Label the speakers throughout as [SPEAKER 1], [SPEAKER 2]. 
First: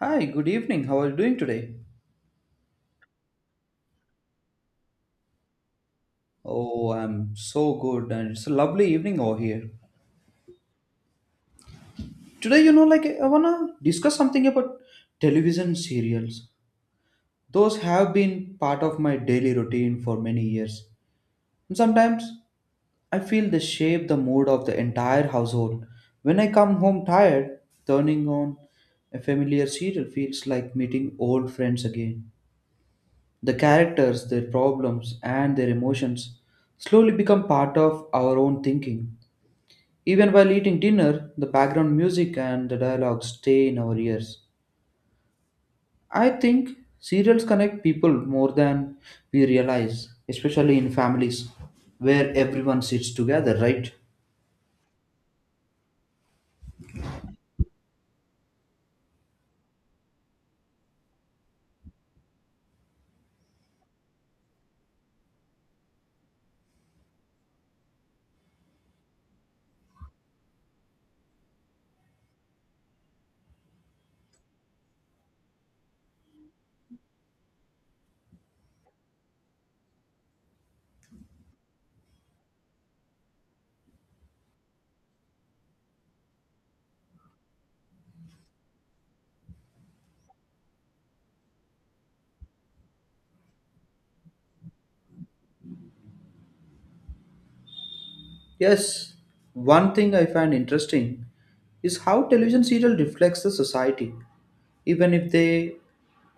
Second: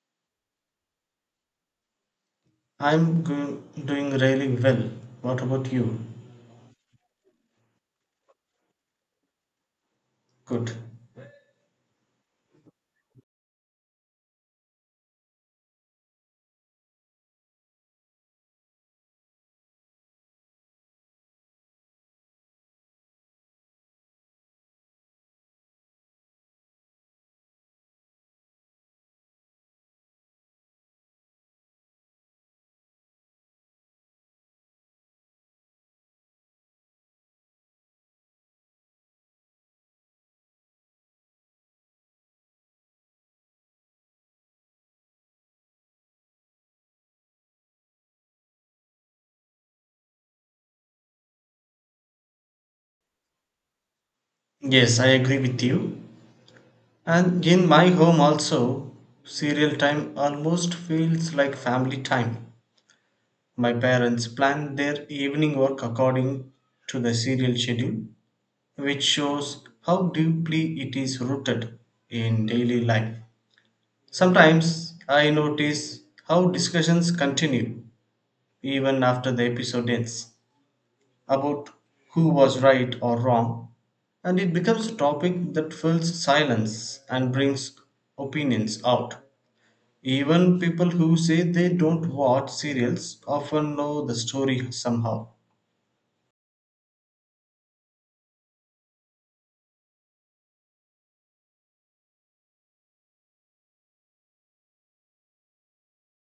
[SPEAKER 1] Hi, good evening. How are you doing today?
[SPEAKER 2] Doing really well. What about you?
[SPEAKER 1] Oh, I'm so good, and it's a lovely evening over here.
[SPEAKER 2] Good.
[SPEAKER 1] Today, like I wanna discuss something about television serials. Those have been part of my daily routine for many years. And sometimes I feel they shape the mood of the entire household. When I come home tired, turning on a familiar serial feels like meeting old friends again. The characters, their problems, and their emotions slowly become part of our own thinking. Even while eating dinner, the background music and the dialogue stay in our ears. I think serials connect people more than we realize, especially in families where everyone sits together, right?
[SPEAKER 2] Yes, I agree with you. And in my home also, serial time almost feels like family time. My parents plan their evening work according to the serial schedule, which shows how deeply it is rooted in daily life. Sometimes I notice how discussions continue even after the episode ends. About who was right or wrong, and it becomes a topic that fills silence and brings opinions out. Even people who say they don't watch serials often know the story somehow.
[SPEAKER 1] Yes, one thing I find interesting is how television serial reflects the society, even if they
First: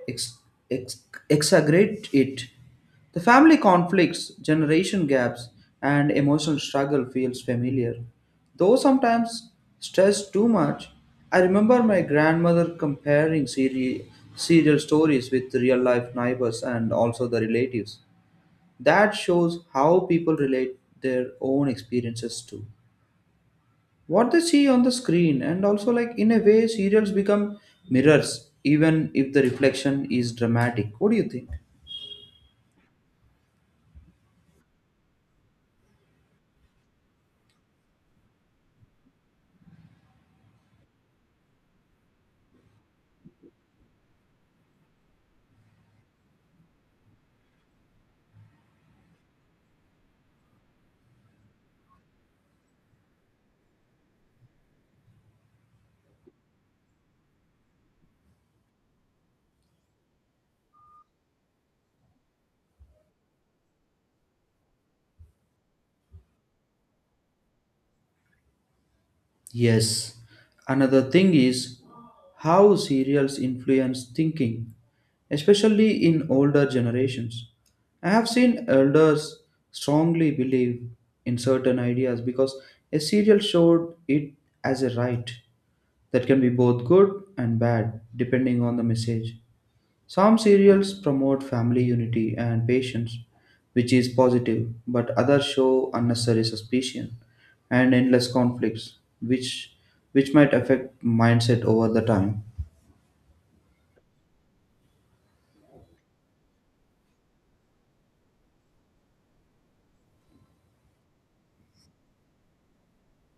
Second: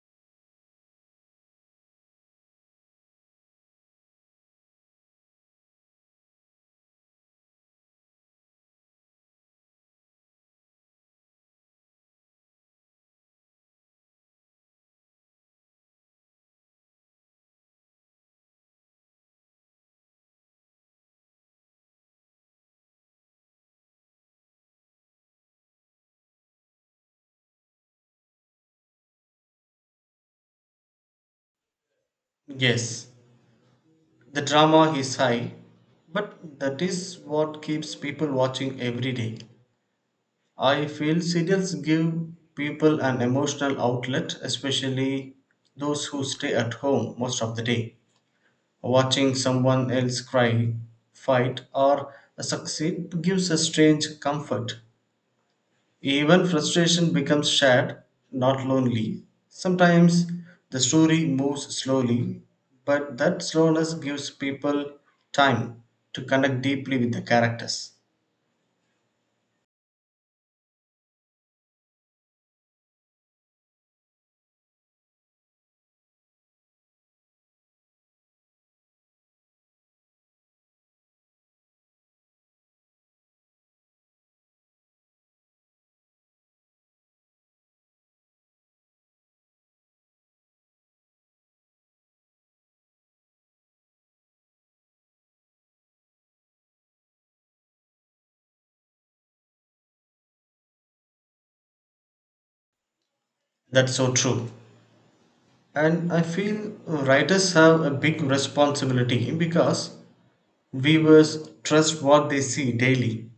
[SPEAKER 1] ex- ex- exaggerate it. The family conflicts, generation gaps, and emotional struggle feels familiar. Though sometimes stressed too much, I remember my grandmother comparing serial stories with real life neighbors and also the relatives. That shows how people relate their own experiences to what they see on the screen, and also, like, in a way, serials become mirrors, even if the reflection is dramatic. What do you think?
[SPEAKER 2] Yes, the drama is high, but that is what keeps people watching every day. I feel serials give people an emotional outlet, especially those who stay at home most of the day. Watching someone else cry, fight, or succeed gives a strange comfort. Even frustration becomes shared, not lonely. Sometimes the story moves slowly, but that slowness gives people time to connect deeply with the characters.
[SPEAKER 1] Yes. Another thing is how serials influence thinking, especially in older generations. I have seen elders strongly believe in certain ideas because a serial showed it as a right. That can be both good and bad depending on the message. Some serials promote family unity and patience, which is positive, but others show unnecessary suspicion and endless conflicts, which might affect mindset over the time.
[SPEAKER 2] That's so true. And I feel writers have a big responsibility because viewers trust what they see daily.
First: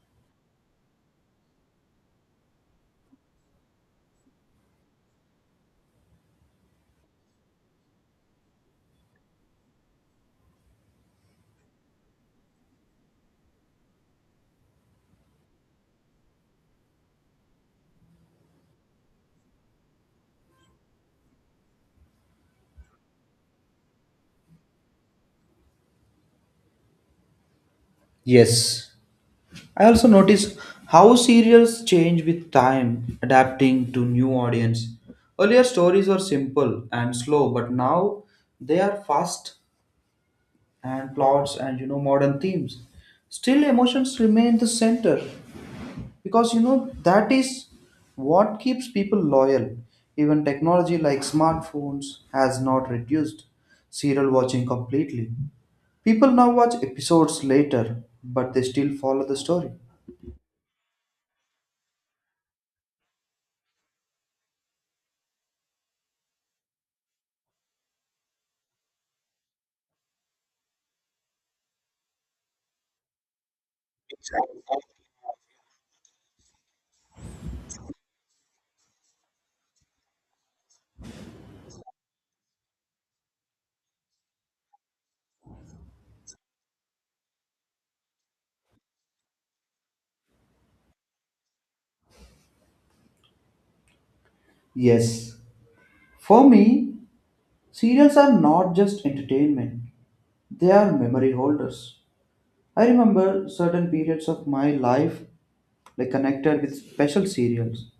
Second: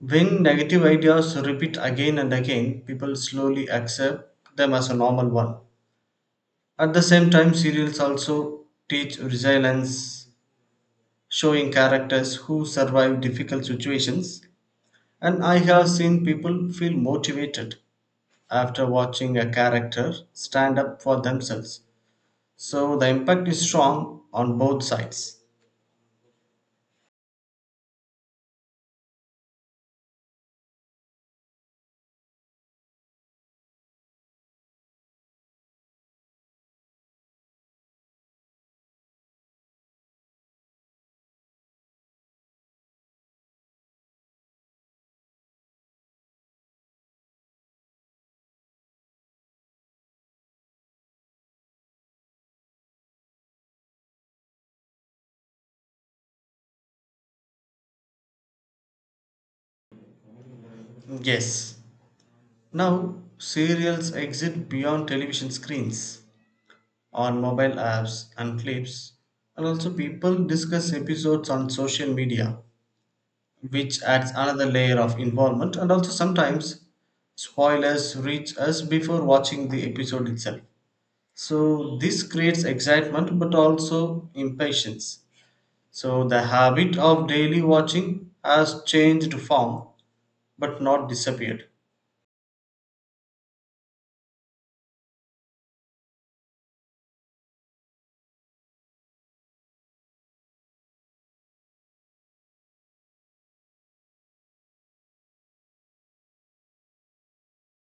[SPEAKER 2] When negative ideas repeat again and again, people slowly accept them as a normal one. At the same time, serials also teach resilience, showing characters who survive difficult situations. And I have seen people feel motivated after watching a character stand up for themselves. So the impact is strong on both sides.
[SPEAKER 1] Yes. I also notice how serials change with time, adapting to new audience. Earlier stories were simple and slow, but now they are fast and plots and modern themes. Still, emotions remain the center because that is what keeps people loyal. Even technology like smartphones has not reduced serial watching completely. People now watch episodes later, but they still follow the story.
[SPEAKER 2] Yes. Now, serials exist beyond television screens on mobile apps and clips. And also, people discuss episodes on social media, which adds another layer of involvement. And also, sometimes spoilers reach us before watching the episode itself. So, this creates excitement but also impatience. So, the habit of daily watching has changed form but not disappeared.
[SPEAKER 1] Yes, for me, serials are not just entertainment, they are memory holders. I remember certain periods of my life, like connected with special serials.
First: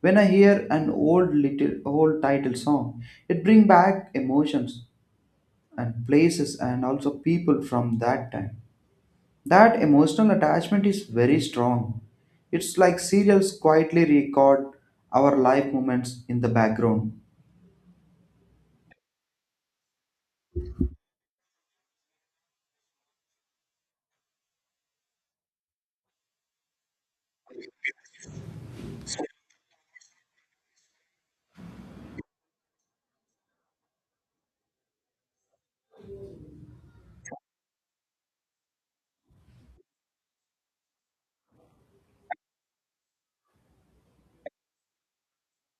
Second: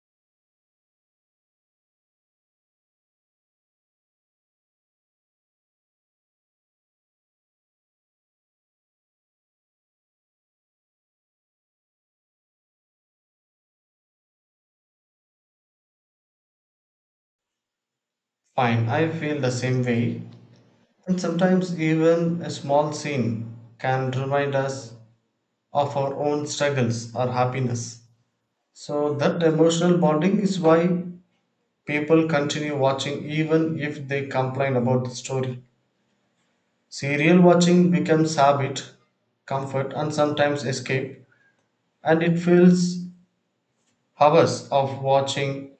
[SPEAKER 1] When I hear an old little old title song, it brings back emotions and places and also people from that time. That emotional attachment is very strong. It's like serials quietly record our life moments in the background.
[SPEAKER 2] Fine, I feel the same way. And sometimes even a small scene can remind us of our own struggles or happiness. So, that emotional bonding is why people continue watching even if they complain about the story. Serial watching becomes habit, comfort, and sometimes escape, and it fills hours of watching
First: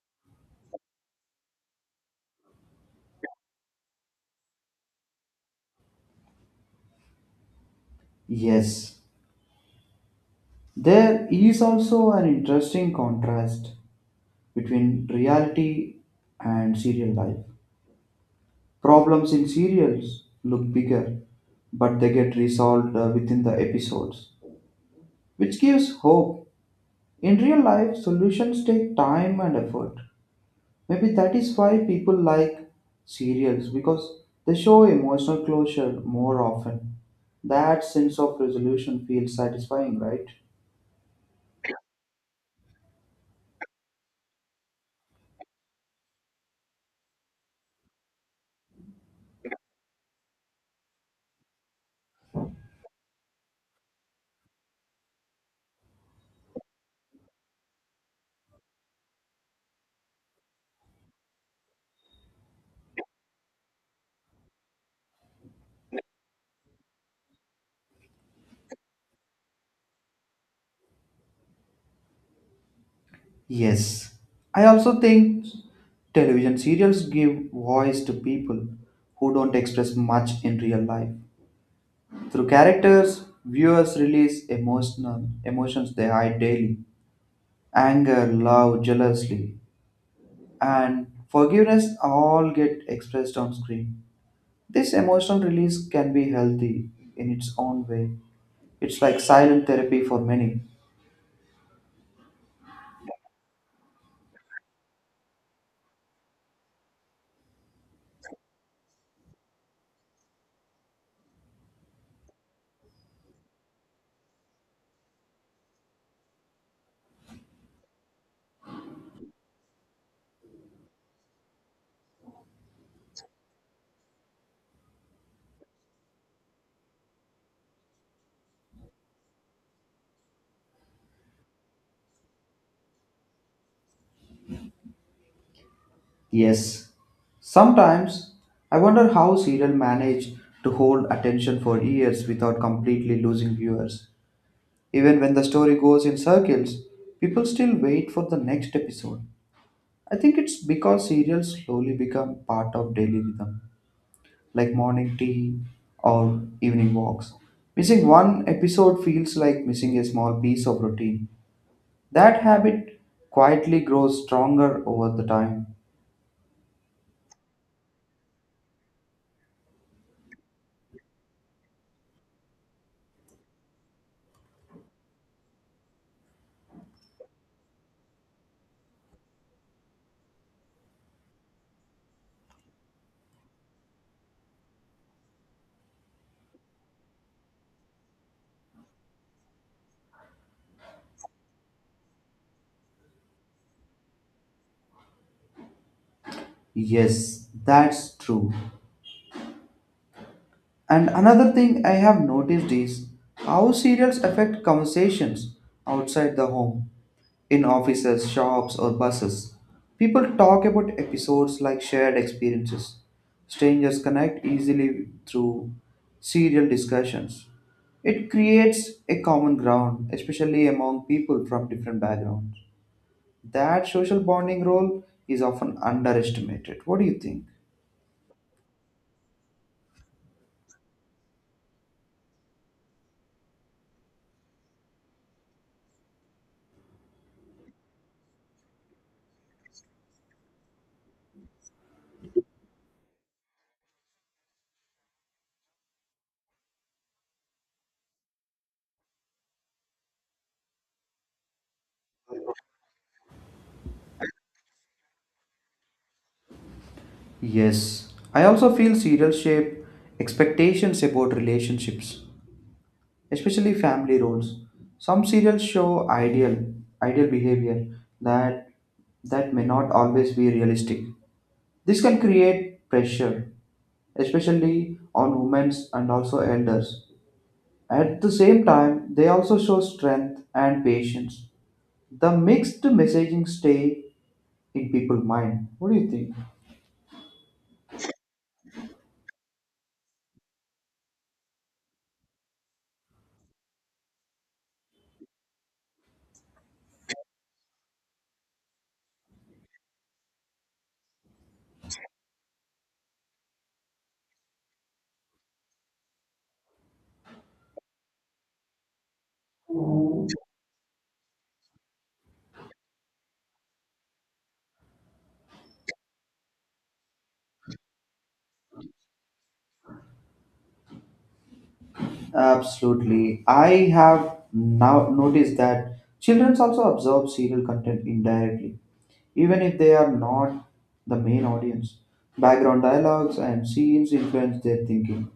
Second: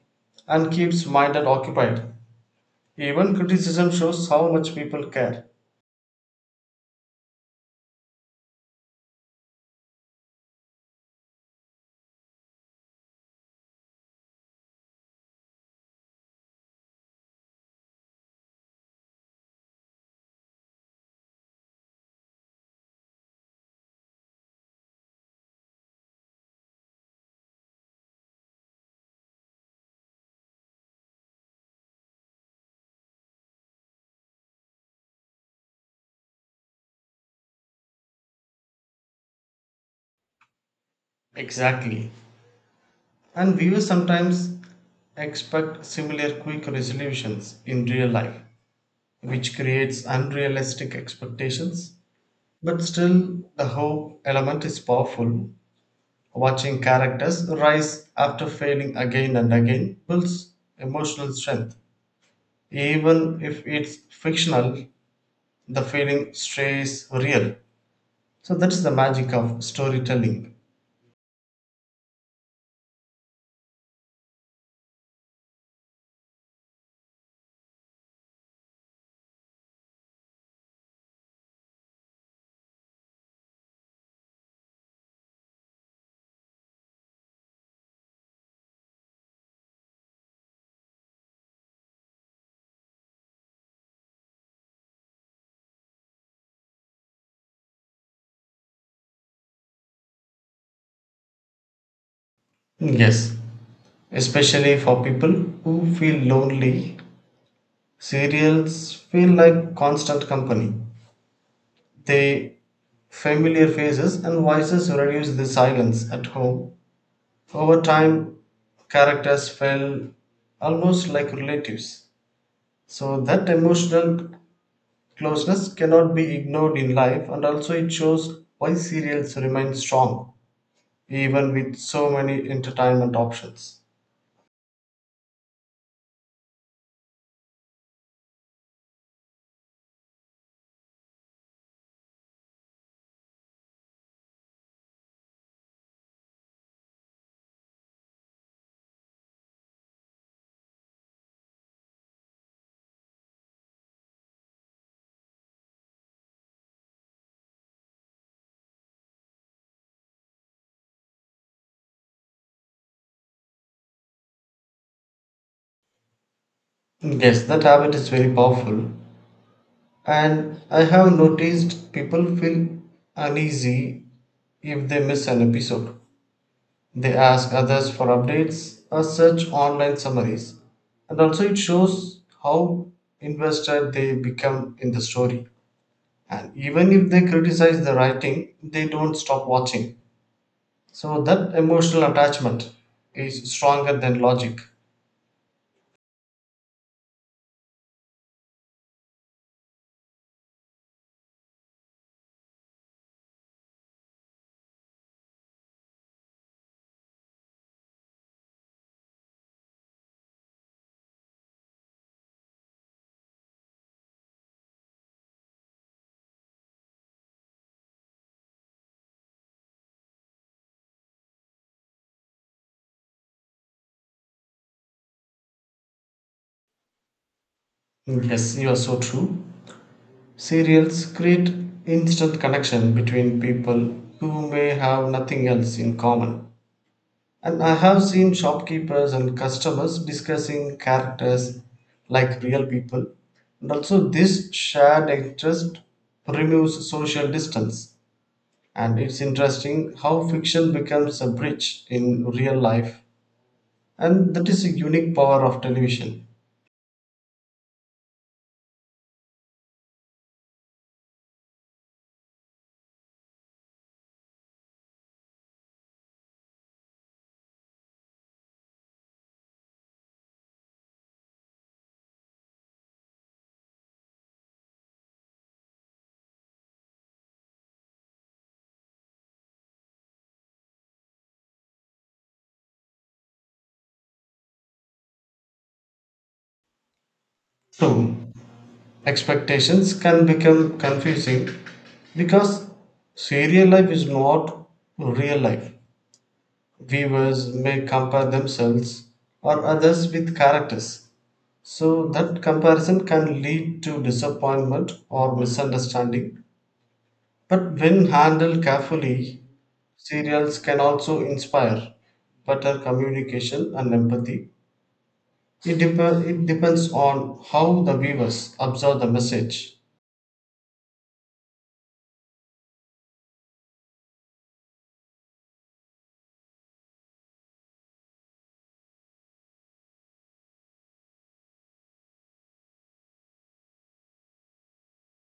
[SPEAKER 2] and keeps mind occupied. Even criticism shows how much people care.
[SPEAKER 1] Yes, there is also an interesting contrast between reality and serial life. Problems in serials look bigger, but they get resolved within the episodes, which gives hope. In real life, solutions take time and effort. Maybe that is why people like serials because they show emotional closure more often. That sense of resolution feels satisfying, right?
[SPEAKER 2] Exactly. And viewers sometimes expect similar quick resolutions in real life, which creates unrealistic expectations, but still the hope element is powerful. Watching characters rise after failing again and again builds emotional strength. Even if it's fictional, the feeling stays real. So that is the magic of storytelling.
[SPEAKER 1] Yes. I also think television serials give voice to people who don't express much in real life. Through characters, viewers release emotional emotions they hide daily. Anger, love, jealousy, and forgiveness all get expressed on screen. This emotional release can be healthy in its own way. It's like silent therapy for many.
[SPEAKER 2] Yes, especially for people who feel lonely, serials feel like constant company. The familiar faces and voices reduce the silence at home. Over time, characters felt almost like relatives. So, that emotional closeness cannot be ignored in life, and also it shows why serials remain strong even with so many entertainment options.
[SPEAKER 1] Yes. Sometimes I wonder how serial manage to hold attention for years without completely losing viewers. Even when the story goes in circles, people still wait for the next episode. I think it's because cereals slowly become part of daily rhythm, like morning tea or evening walks. Missing one episode feels like missing a small piece of routine. That habit quietly grows stronger over the time.
[SPEAKER 2] Yes, that habit is very powerful. And I have noticed people feel uneasy if they miss an episode. They ask others for updates or search online summaries. And also, it shows how invested they become in the story. And even if they criticize the writing, they don't stop watching. So, that emotional attachment is stronger than logic.
[SPEAKER 1] Yes, that's true. And another thing I have noticed is how cereals affect conversations outside the home, in offices, shops, or buses. People talk about episodes like shared experiences. Strangers connect easily through serial discussions. It creates a common ground, especially among people from different backgrounds. That social bonding role is often underestimated. What do you think?
[SPEAKER 2] Yes, you are so true. Serials create instant connection between people who may have nothing else in common. And I have seen shopkeepers and customers discussing characters like real people. And also, this shared interest removes social distance. And it's interesting how fiction becomes a bridge in real life. And that is a unique power of television.
[SPEAKER 1] Yes, I also feel serial shape expectations about relationships, especially family roles. Some serials show ideal behavior that that may not always be realistic. This can create pressure, especially on women and also elders. At the same time, they also show strength and patience. The mixed messaging stay in people's mind. What do you think?
[SPEAKER 2] True, expectations can become confusing because serial life is not real life. Viewers may compare themselves or others with characters, so that comparison can lead to disappointment or misunderstanding. But when handled carefully, serials can also inspire better communication and empathy. It, it depends on how the viewers observe the message.
[SPEAKER 1] Absolutely. I have now noticed that children also absorb serial content indirectly, even if they are not the main audience. Background dialogues and scenes influence their thinking.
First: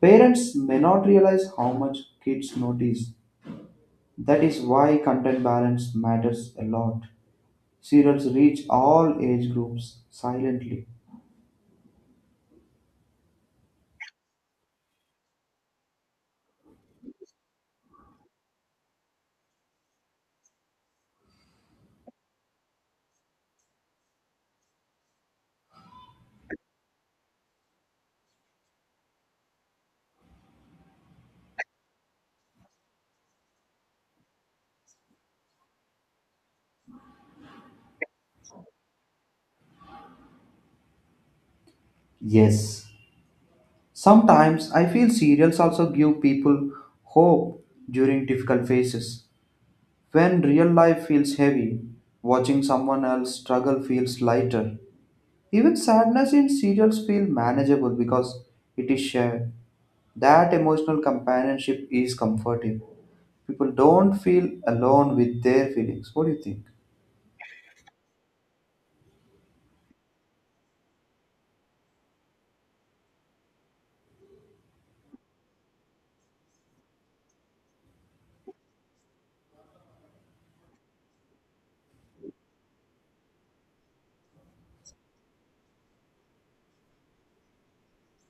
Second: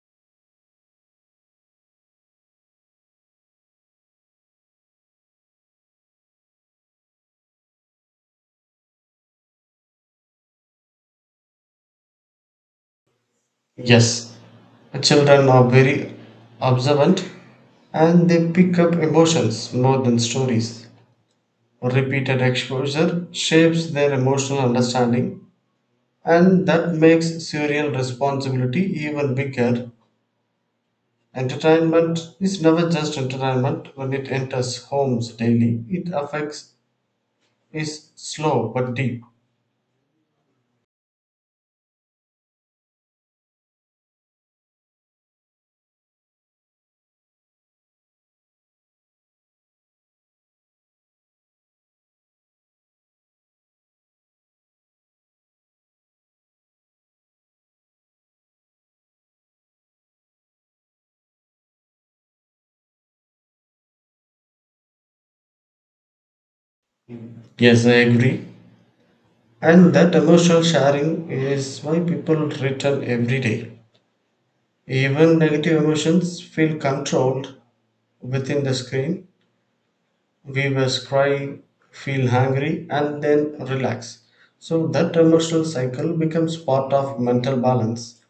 [SPEAKER 1] Parents may not realize how much kids notice. That is why content balance matters a lot. Serials reach all age groups silently.
[SPEAKER 2] Yes, children are very observant and they pick up emotions more than stories. Repeated exposure shapes their emotional understanding, and that makes serial responsibility even bigger. Entertainment is never just entertainment when it enters homes daily, it affects is slow but deep.
[SPEAKER 1] Yes. Sometimes I feel serials also give people hope during difficult phases. When real life feels heavy, watching someone else struggle feels lighter. Even sadness in serials feel manageable because it is shared. That emotional companionship is comforting. People don't feel alone with their feelings. What do you think?
[SPEAKER 2] Yes, I agree. And that emotional sharing is why people return every day. Even negative emotions feel controlled within the screen weavers cry, feel hungry, and then relax. So that emotional cycle becomes part of mental balance.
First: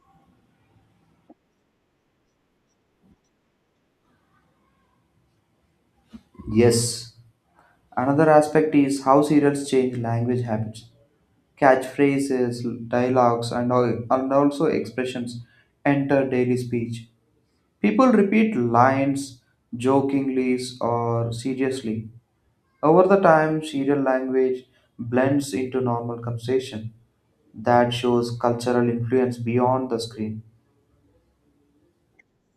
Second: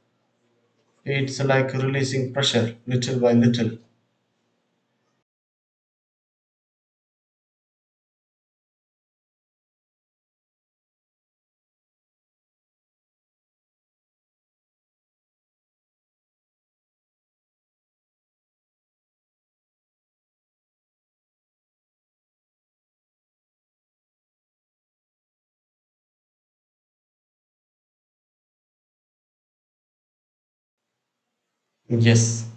[SPEAKER 2] It's like releasing pressure little by little.
[SPEAKER 1] Yes. Another aspect is how serials change language habits. Catchphrases, dialogues, and also expressions enter daily speech. People repeat lines jokingly or seriously. Over the time, serial language blends into normal conversation. That shows cultural influence beyond the screen.
[SPEAKER 2] Yes,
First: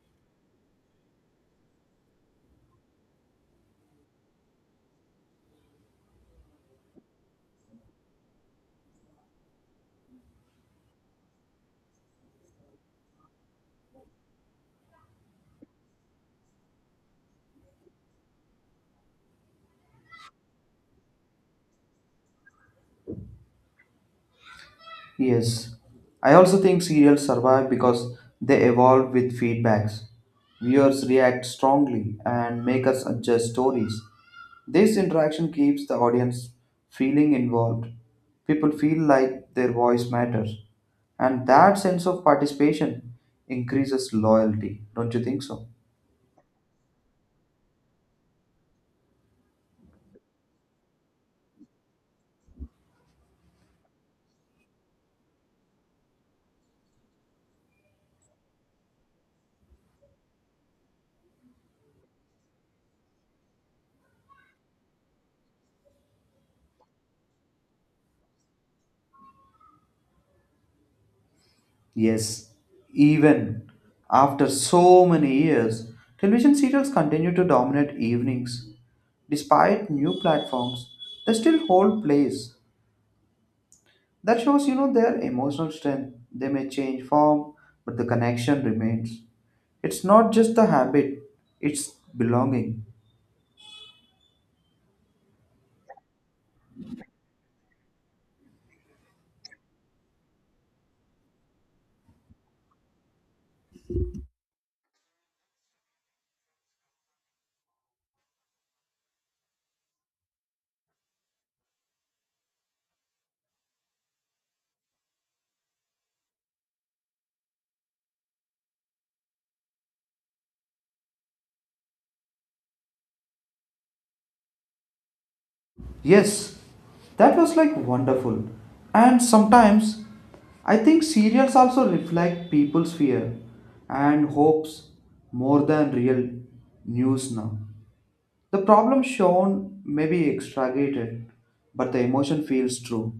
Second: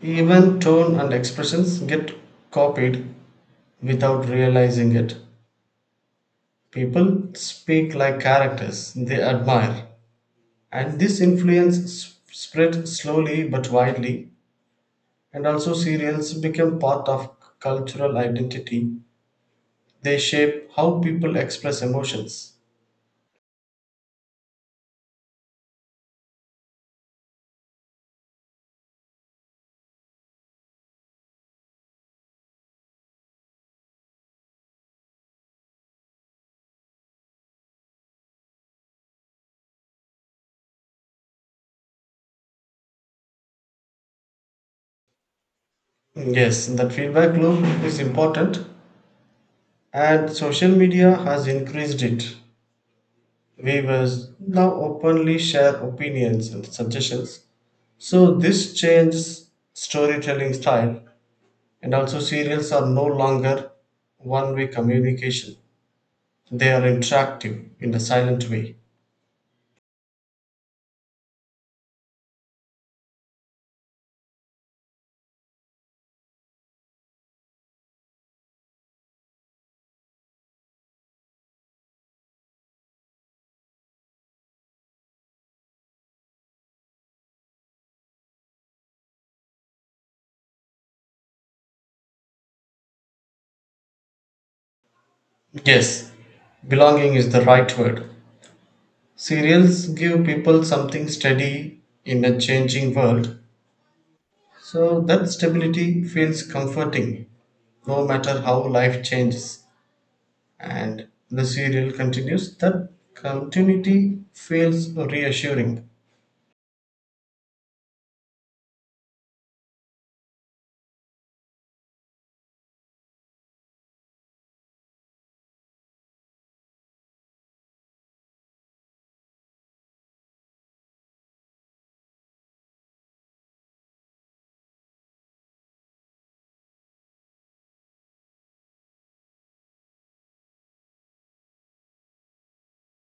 [SPEAKER 2] even tone and expressions get copied without realizing it. People speak like characters they admire, and this spread slowly but widely. And also, serials become part of cultural identity. They shape how people express emotions.
[SPEAKER 1] Yes, I also think serials survive because they evolve with feedbacks. Viewers react strongly and make us adjust stories. This interaction keeps the audience feeling involved. People feel like their voice matters, and that sense of participation increases loyalty. Don't you think so?
[SPEAKER 2] Yes, that feedback loop is important, and social media has increased it. Viewers now openly share opinions and suggestions. So, this changes storytelling style, and also serials are no longer one way communication. They are interactive in a silent way.
[SPEAKER 1] Yes, even after so many years, television serials continue to dominate evenings. Despite new platforms, they still hold place. That shows, their emotional strength. They may change form, but the connection remains. It's not just the habit, it's belonging.
[SPEAKER 2] Yes, belonging is the right word. Serials give people something steady in a changing world. So that stability feels comforting no matter how life changes and the serial continues. That continuity feels reassuring.
[SPEAKER 1] Yes, that was like wonderful. And sometimes I think serials also reflect people's fear and hopes more than real news now. The problem shown may be exaggerated, but the emotion feels true.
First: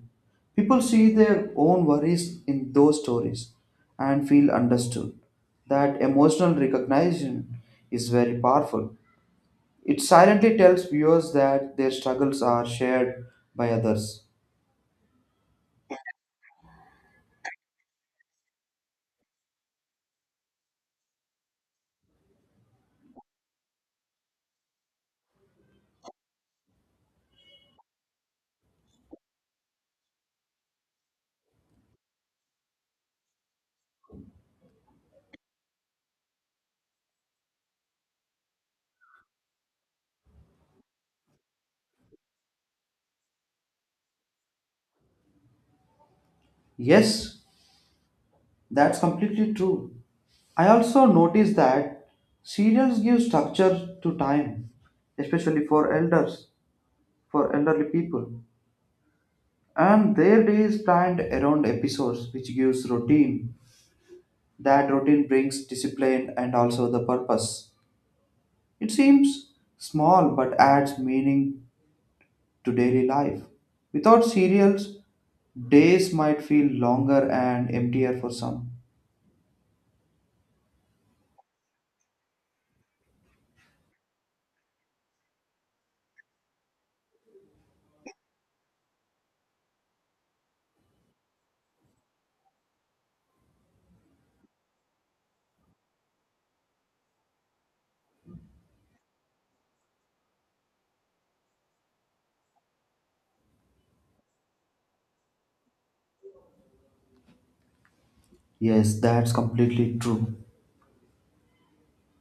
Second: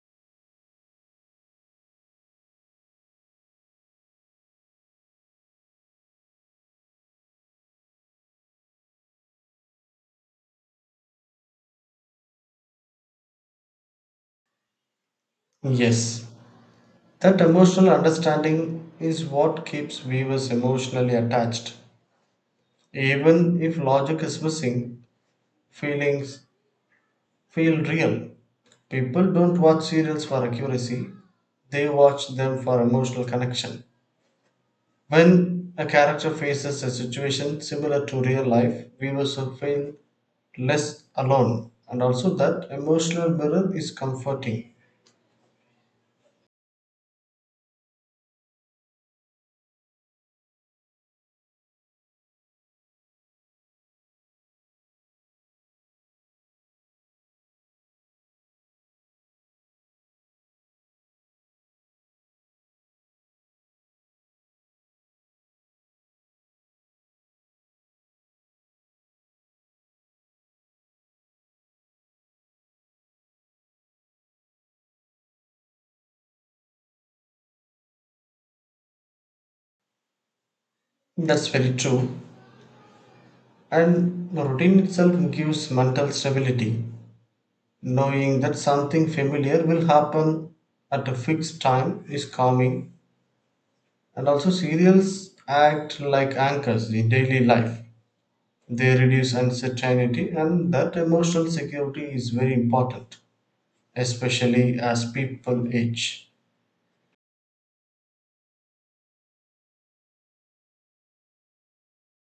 [SPEAKER 1] People see their own worries in those stories and feel understood. That emotional recognition is very powerful. It silently tells viewers that their struggles are shared by others.
[SPEAKER 2] Yes, that emotional understanding is what keeps viewers emotionally attached. Even if logic is missing, feelings feel real. People don't watch serials for accuracy, they watch them for emotional connection. When a character faces a situation similar to real life, viewers will feel less alone, and also that emotional mirror is comforting.
[SPEAKER 1] Yes, that's completely true. I also notice that serials give structure to time, especially for elderly people. And their day is planned around episodes, which gives routine. That routine brings discipline and also the purpose. It seems small but adds meaning to daily life. Without cereals, days might feel longer and emptier for some.
[SPEAKER 2] That's very true. And the routine itself gives mental stability. Knowing that something familiar will happen at a fixed time is calming. And also, serials act like anchors in daily life. They reduce uncertainty, and that emotional security is very important, especially as people age.
[SPEAKER 1] Yes, that's completely true.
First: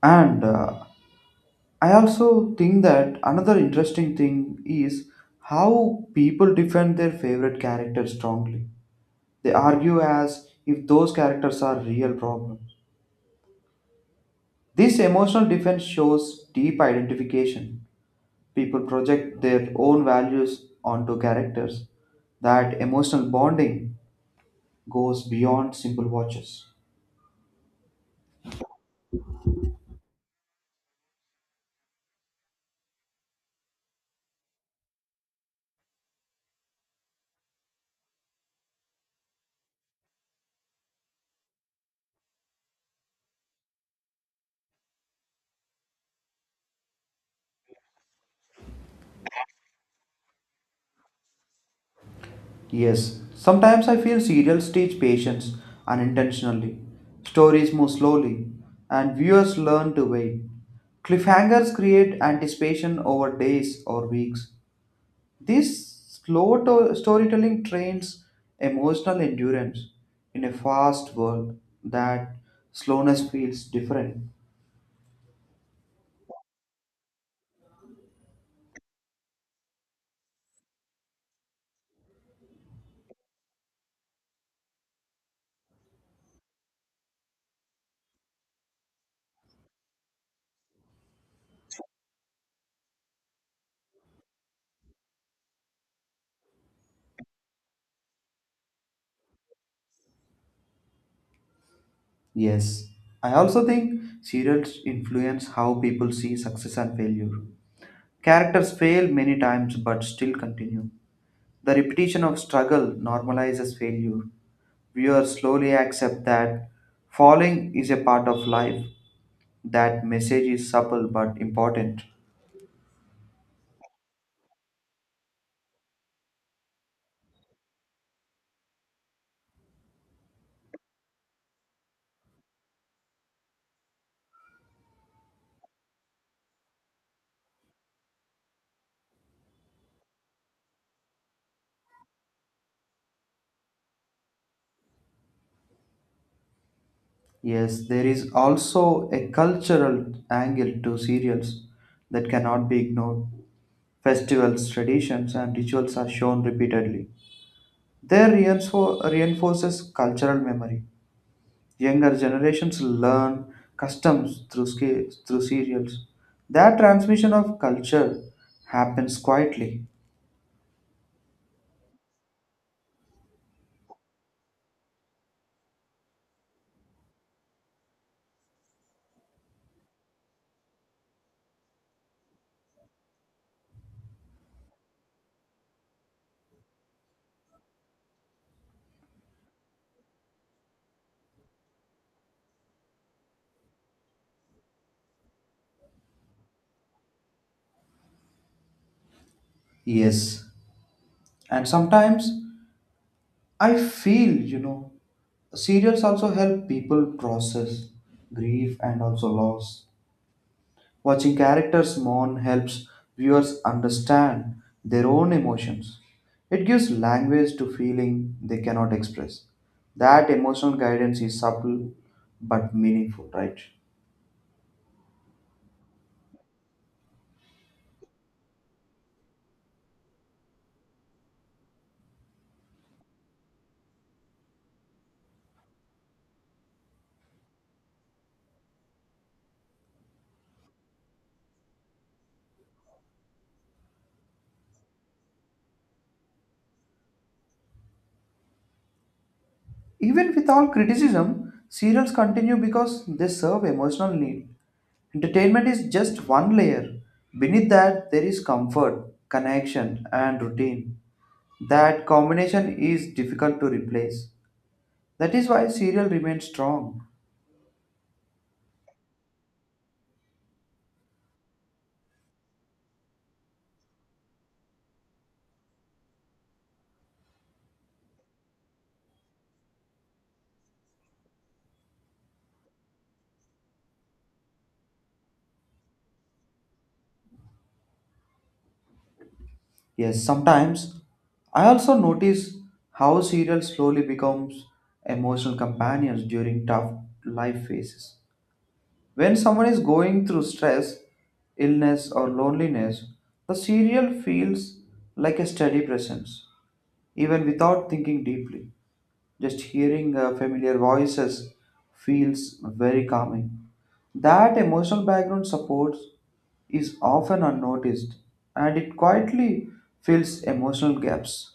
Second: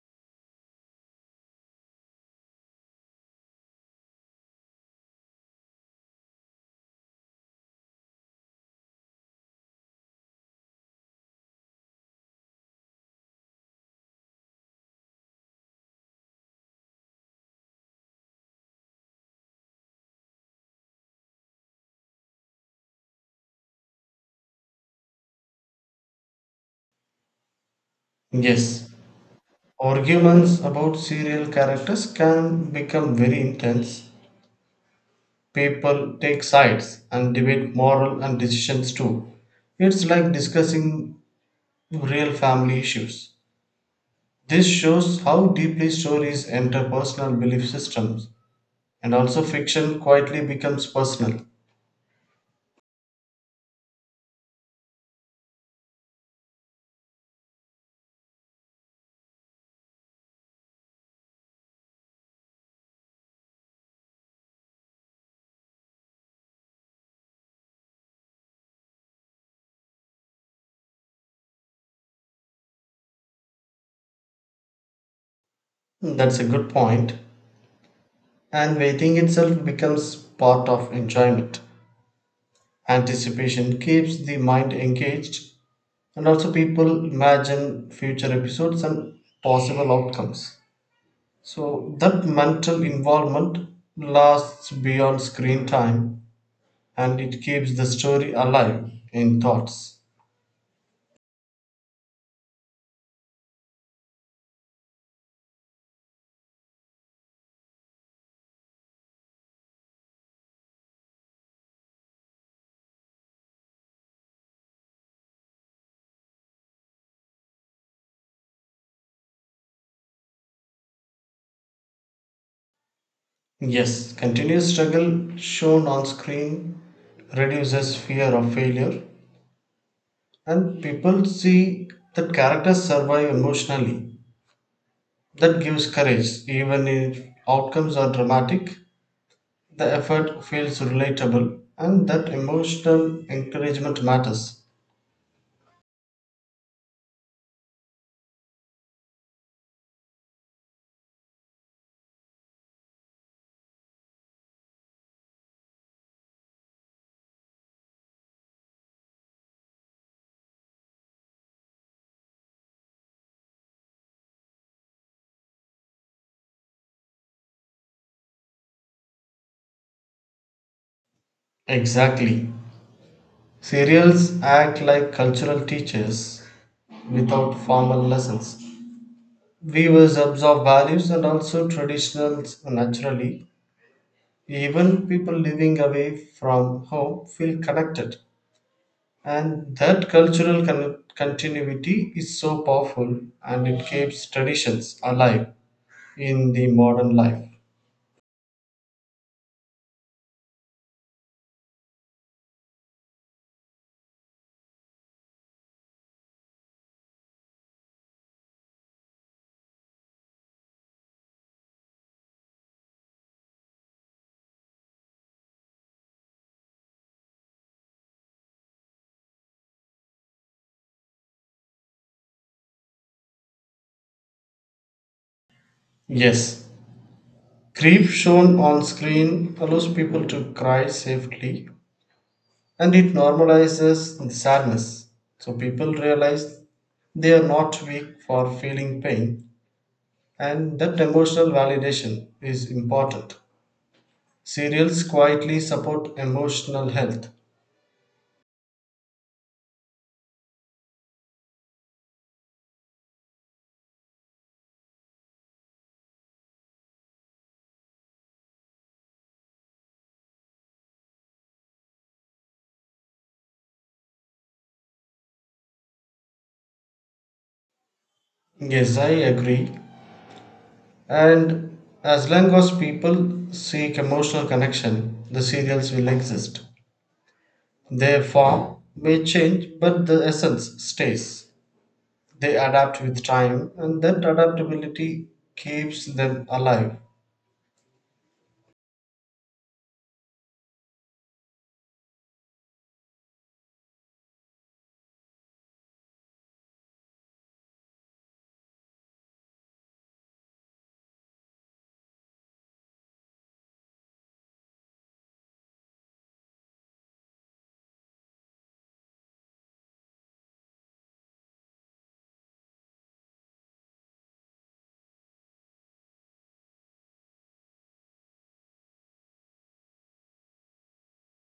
[SPEAKER 1] And I also think that another interesting thing is how people defend their favorite characters strongly. They argue as if those characters are real problems. This emotional defense shows deep identification. People project their own values onto characters. That emotional bonding goes beyond simple watches.
[SPEAKER 2] Yes, arguments about serial characters can become very intense. People take sides and debate moral and decisions too. It's like discussing real family issues. This shows how deeply stories enter personal belief systems, and also fiction quietly becomes personal.
[SPEAKER 1] Yes, sometimes I feel serials teach patience unintentionally. Stories move slowly, and viewers learn to wait. Cliffhangers create anticipation over days or weeks. This slow storytelling trains emotional endurance in a fast world. That slowness feels different.
[SPEAKER 2] That's a good point. And waiting itself becomes part of enjoyment. Anticipation keeps the mind engaged, and also people imagine future episodes and possible outcomes. So, that mental involvement lasts beyond screen time and it keeps the story alive in thoughts.
[SPEAKER 1] Yes, I also think serials influence how people see success and failure. Characters fail many times but still continue. The repetition of struggle normalizes failure. Viewers slowly accept that falling is a part of life. That message is subtle but important.
[SPEAKER 2] Yes, continuous struggle shown on screen reduces fear of failure, and people see that characters survive emotionally. That gives courage, even if outcomes are dramatic. The effort feels relatable and that emotional encouragement matters.
[SPEAKER 1] Yes, there is also a cultural angle to serials that cannot be ignored. Festivals, traditions, and rituals are shown repeatedly. They reinforces cultural memory. Younger generations learn customs through serials. That transmission of culture happens quietly.
[SPEAKER 2] Exactly. Serials act like cultural teachers without formal lessons. Viewers absorb values and also traditions naturally. Even people living away from home feel connected. And that cultural continuity is so powerful and it keeps traditions alive in the modern life.
[SPEAKER 1] Yes. And sometimes I feel, serials also help people process grief and also loss. Watching characters mourn helps viewers understand their own emotions. It gives language to feeling they cannot express. That emotional guidance is subtle but meaningful, right?
[SPEAKER 2] Yes, grief shown on screen allows people to cry safely and it normalizes sadness. So people realize they are not weak for feeling pain, and that emotional validation is important. Serials quietly support emotional health.
[SPEAKER 1] Even with all criticism, serials continue because they serve emotional need. Entertainment is just one layer. Beneath that, there is comfort, connection, and routine. That combination is difficult to replace. That is why serial remains strong.
[SPEAKER 2] Yes, I agree. And as long as people seek emotional connection, the serials will exist. Their form may change, but the essence stays. They adapt with time, and that adaptability keeps them alive.
[SPEAKER 1] Yes, sometimes I also notice how cereals slowly becomes emotional companions during tough life phases. When someone is going through stress, illness or loneliness, the cereal feels like a steady presence, even without thinking deeply. Just hearing familiar voices feels very calming. That emotional background support is often unnoticed and it quietly fills emotional gaps.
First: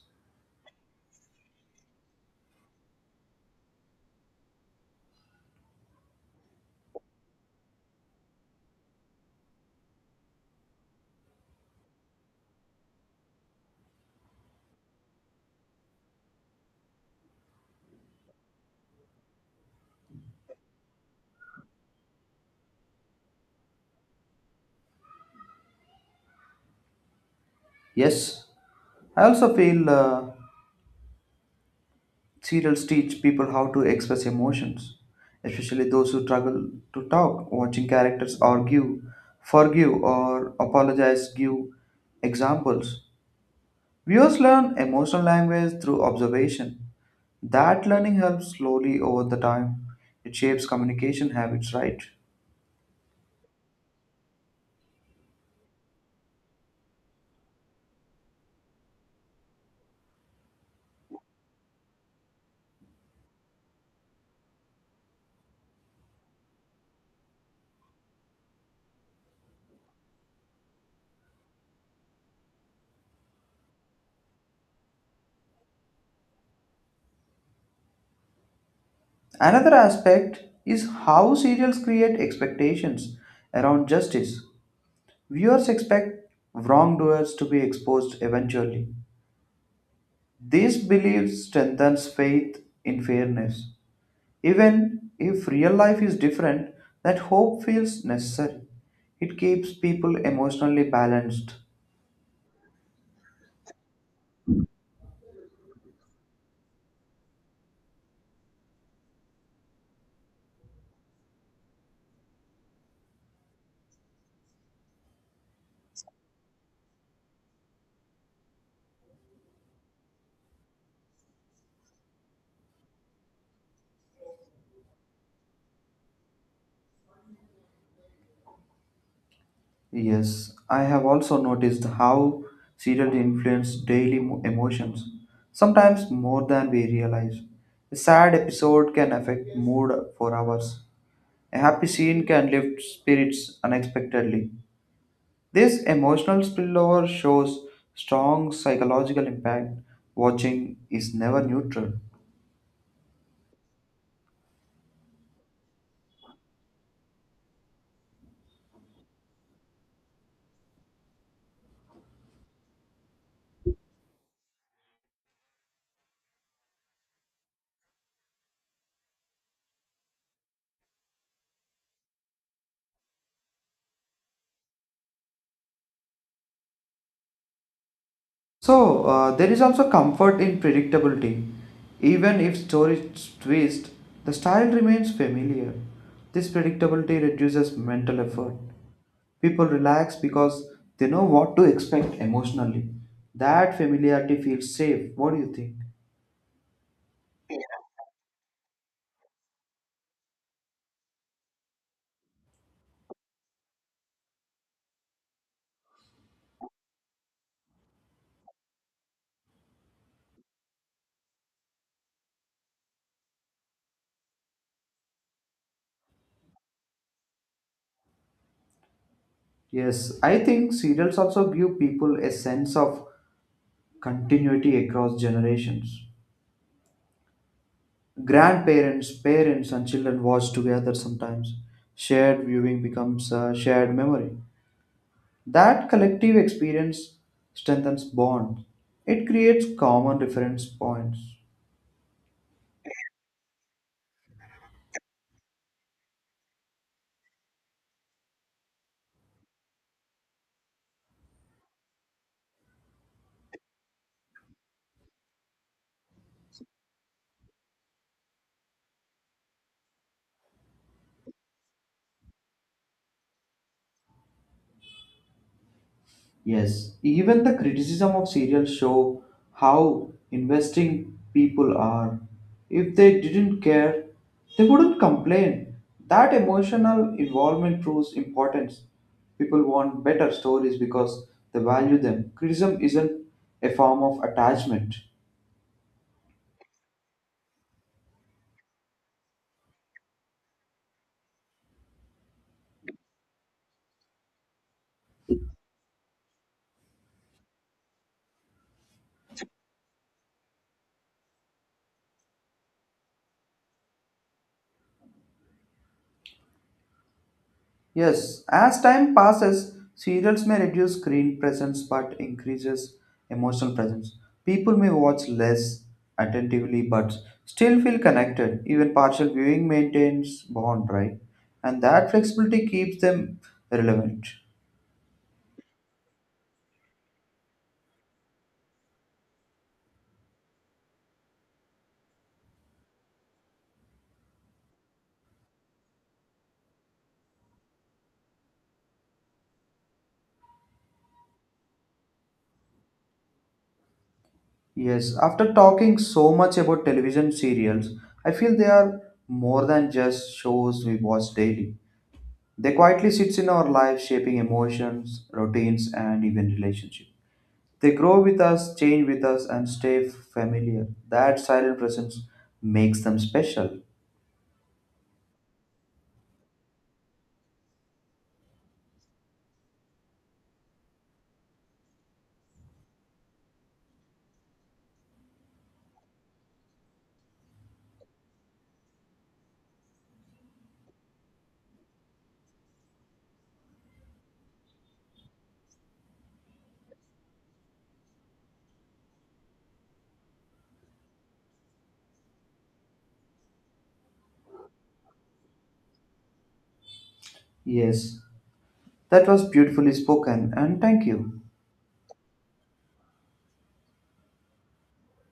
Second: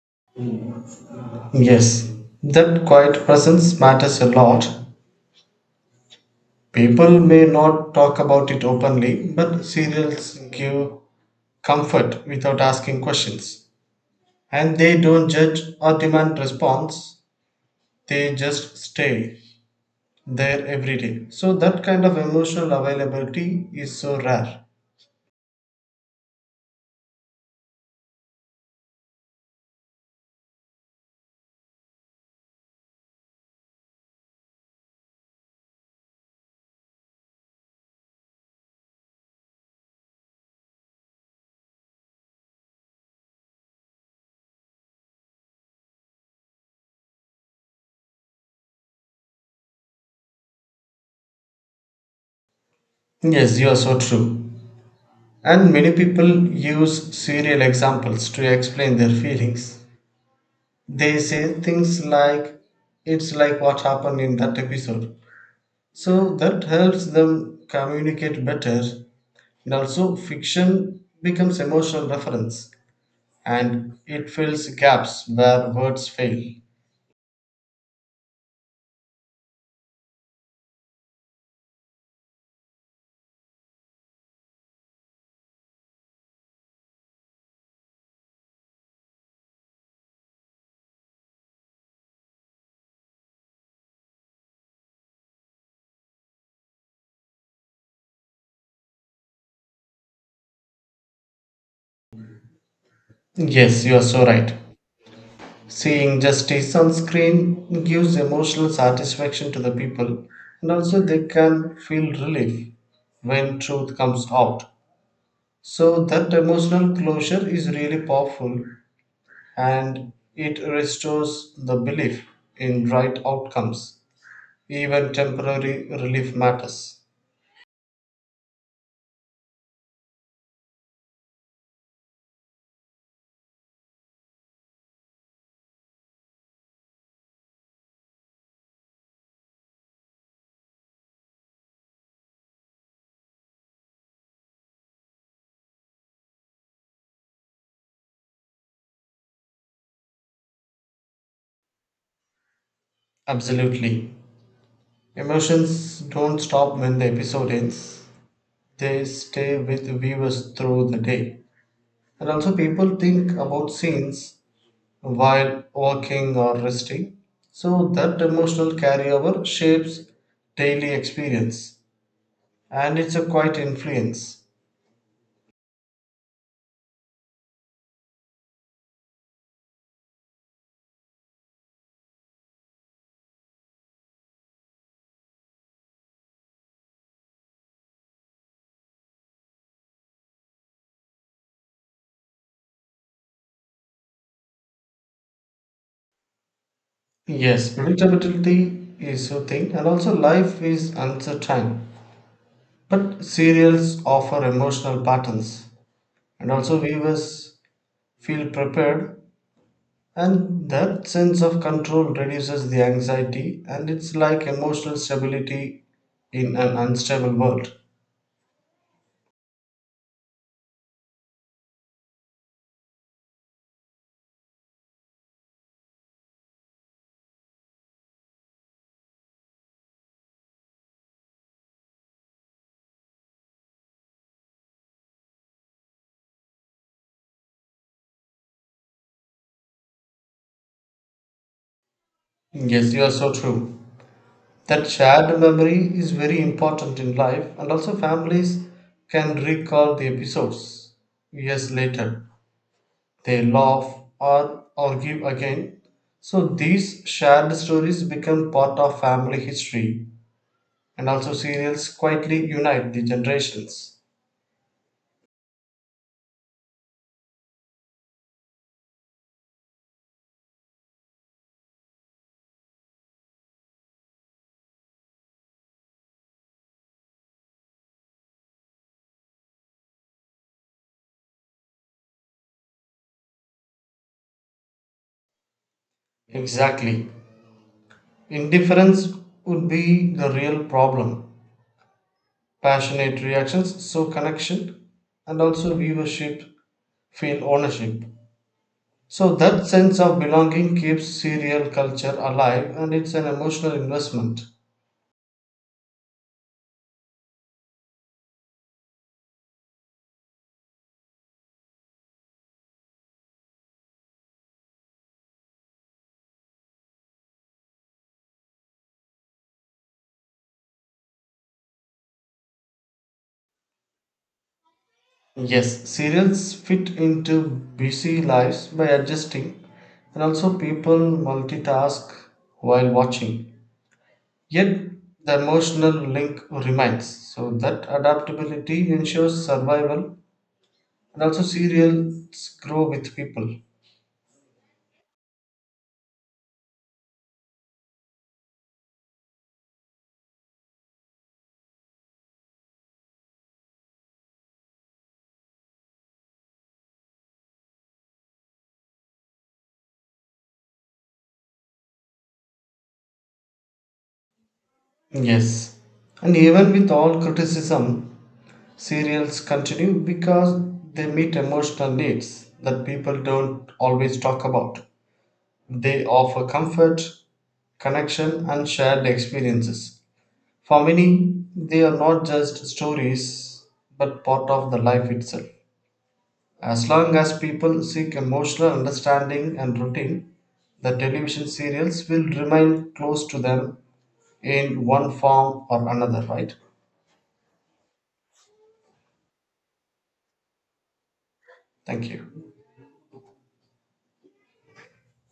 [SPEAKER 2] Yes, that quiet presence matters a lot. People may not talk about it openly, but serials give comfort without asking questions. And they don't judge or demand response, they just stay there every day. So, that kind of emotional availability is so rare.
[SPEAKER 1] Yes, I also feel serials teach people how to express emotions, especially those who struggle to talk. Watching characters argue, forgive, or apologize give examples. Viewers learn emotional language through observation. That learning helps slowly over the time. It shapes communication habits, right?
[SPEAKER 2] Yes, you are so true. And many people use serial examples to explain their feelings. They say things like, it's like what happened in that episode. So that helps them communicate better. And also, fiction becomes emotional reference and it fills gaps where words fail.
[SPEAKER 1] Another aspect is how serials create expectations around justice. Viewers expect wrongdoers to be exposed eventually. This belief strengthens faith in fairness. Even if real life is different, that hope feels necessary. It keeps people emotionally balanced.
[SPEAKER 2] Yes, you are so right. Seeing justice on screen gives emotional satisfaction to the people, and also they can feel relief when truth comes out. So that emotional closure is really powerful and it restores the belief in right outcomes. Even temporary relief matters.
[SPEAKER 1] Yes, I have also noticed how serials influence daily emotions, sometimes more than we realize. A sad episode can affect mood for hours. A happy scene can lift spirits unexpectedly. This emotional spillover shows strong psychological impact. Watching is never neutral.
[SPEAKER 2] Absolutely. Emotions don't stop when the episode ends, they stay with viewers through the day. And also, people think about scenes while walking or resting. So that emotional carryover shapes daily experience and it's a quite influence.
[SPEAKER 1] So, there is also comfort in predictability. Even if stories twist, the style remains familiar. This predictability reduces mental effort. People relax because they know what to expect emotionally. That familiarity feels safe. What do you think?
[SPEAKER 2] Yes, predictability is a thing, and also life is uncertain. But serials offer emotional patterns, and also viewers feel prepared, and that sense of control reduces the anxiety, and it's like emotional stability in an unstable world.
[SPEAKER 1] Yes, I think serials also give people a sense of continuity across generations. Grandparents, parents, and children watch together sometimes. Shared viewing becomes a shared memory. That collective experience strengthens bonds. It creates common reference points.
[SPEAKER 2] Yes, you are so true. That shared memory is very important in life, and also families can recall the episodes years later. They laugh or argue again. So these shared stories become part of family history, and also serials quietly unite the generations.
[SPEAKER 1] Yes, even the criticism of serials show how investing people are. If they didn't care, they wouldn't complain. That emotional involvement proves importance. People want better stories because they value them. Criticism isn't a form of attachment.
[SPEAKER 2] Exactly. Indifference would be the real problem. Passionate reactions, show connection, and also viewership feel ownership. So that sense of belonging keeps serial culture alive and it's an emotional investment.
[SPEAKER 1] Yes, as time passes, serials may reduce screen presence but increases emotional presence. People may watch less attentively but still feel connected. Even partial viewing maintains bond, right? And that flexibility keeps them relevant.
[SPEAKER 2] Yes, serials fit into busy lives by adjusting, and also people multitask while watching. Yet the emotional link remains. So that adaptability ensures survival, and also serials grow with people.
[SPEAKER 1] Yes, after talking so much about television serials, I feel they are more than just shows we watch daily. They quietly sits in our lives shaping emotions, routines and even relationships. They grow with us, change with us, and stay familiar. That silent presence makes them special.
[SPEAKER 2] Yes, and even with all criticism, serials continue because they meet emotional needs that people don't always talk about. They offer comfort, connection, and shared experiences. For many, they are not just stories but part of the life itself. As long as people seek emotional understanding and routine, the television serials will remain close to them in one form or another, right?
[SPEAKER 1] Yes, that was beautifully spoken, and thank you.
[SPEAKER 2] Thank you.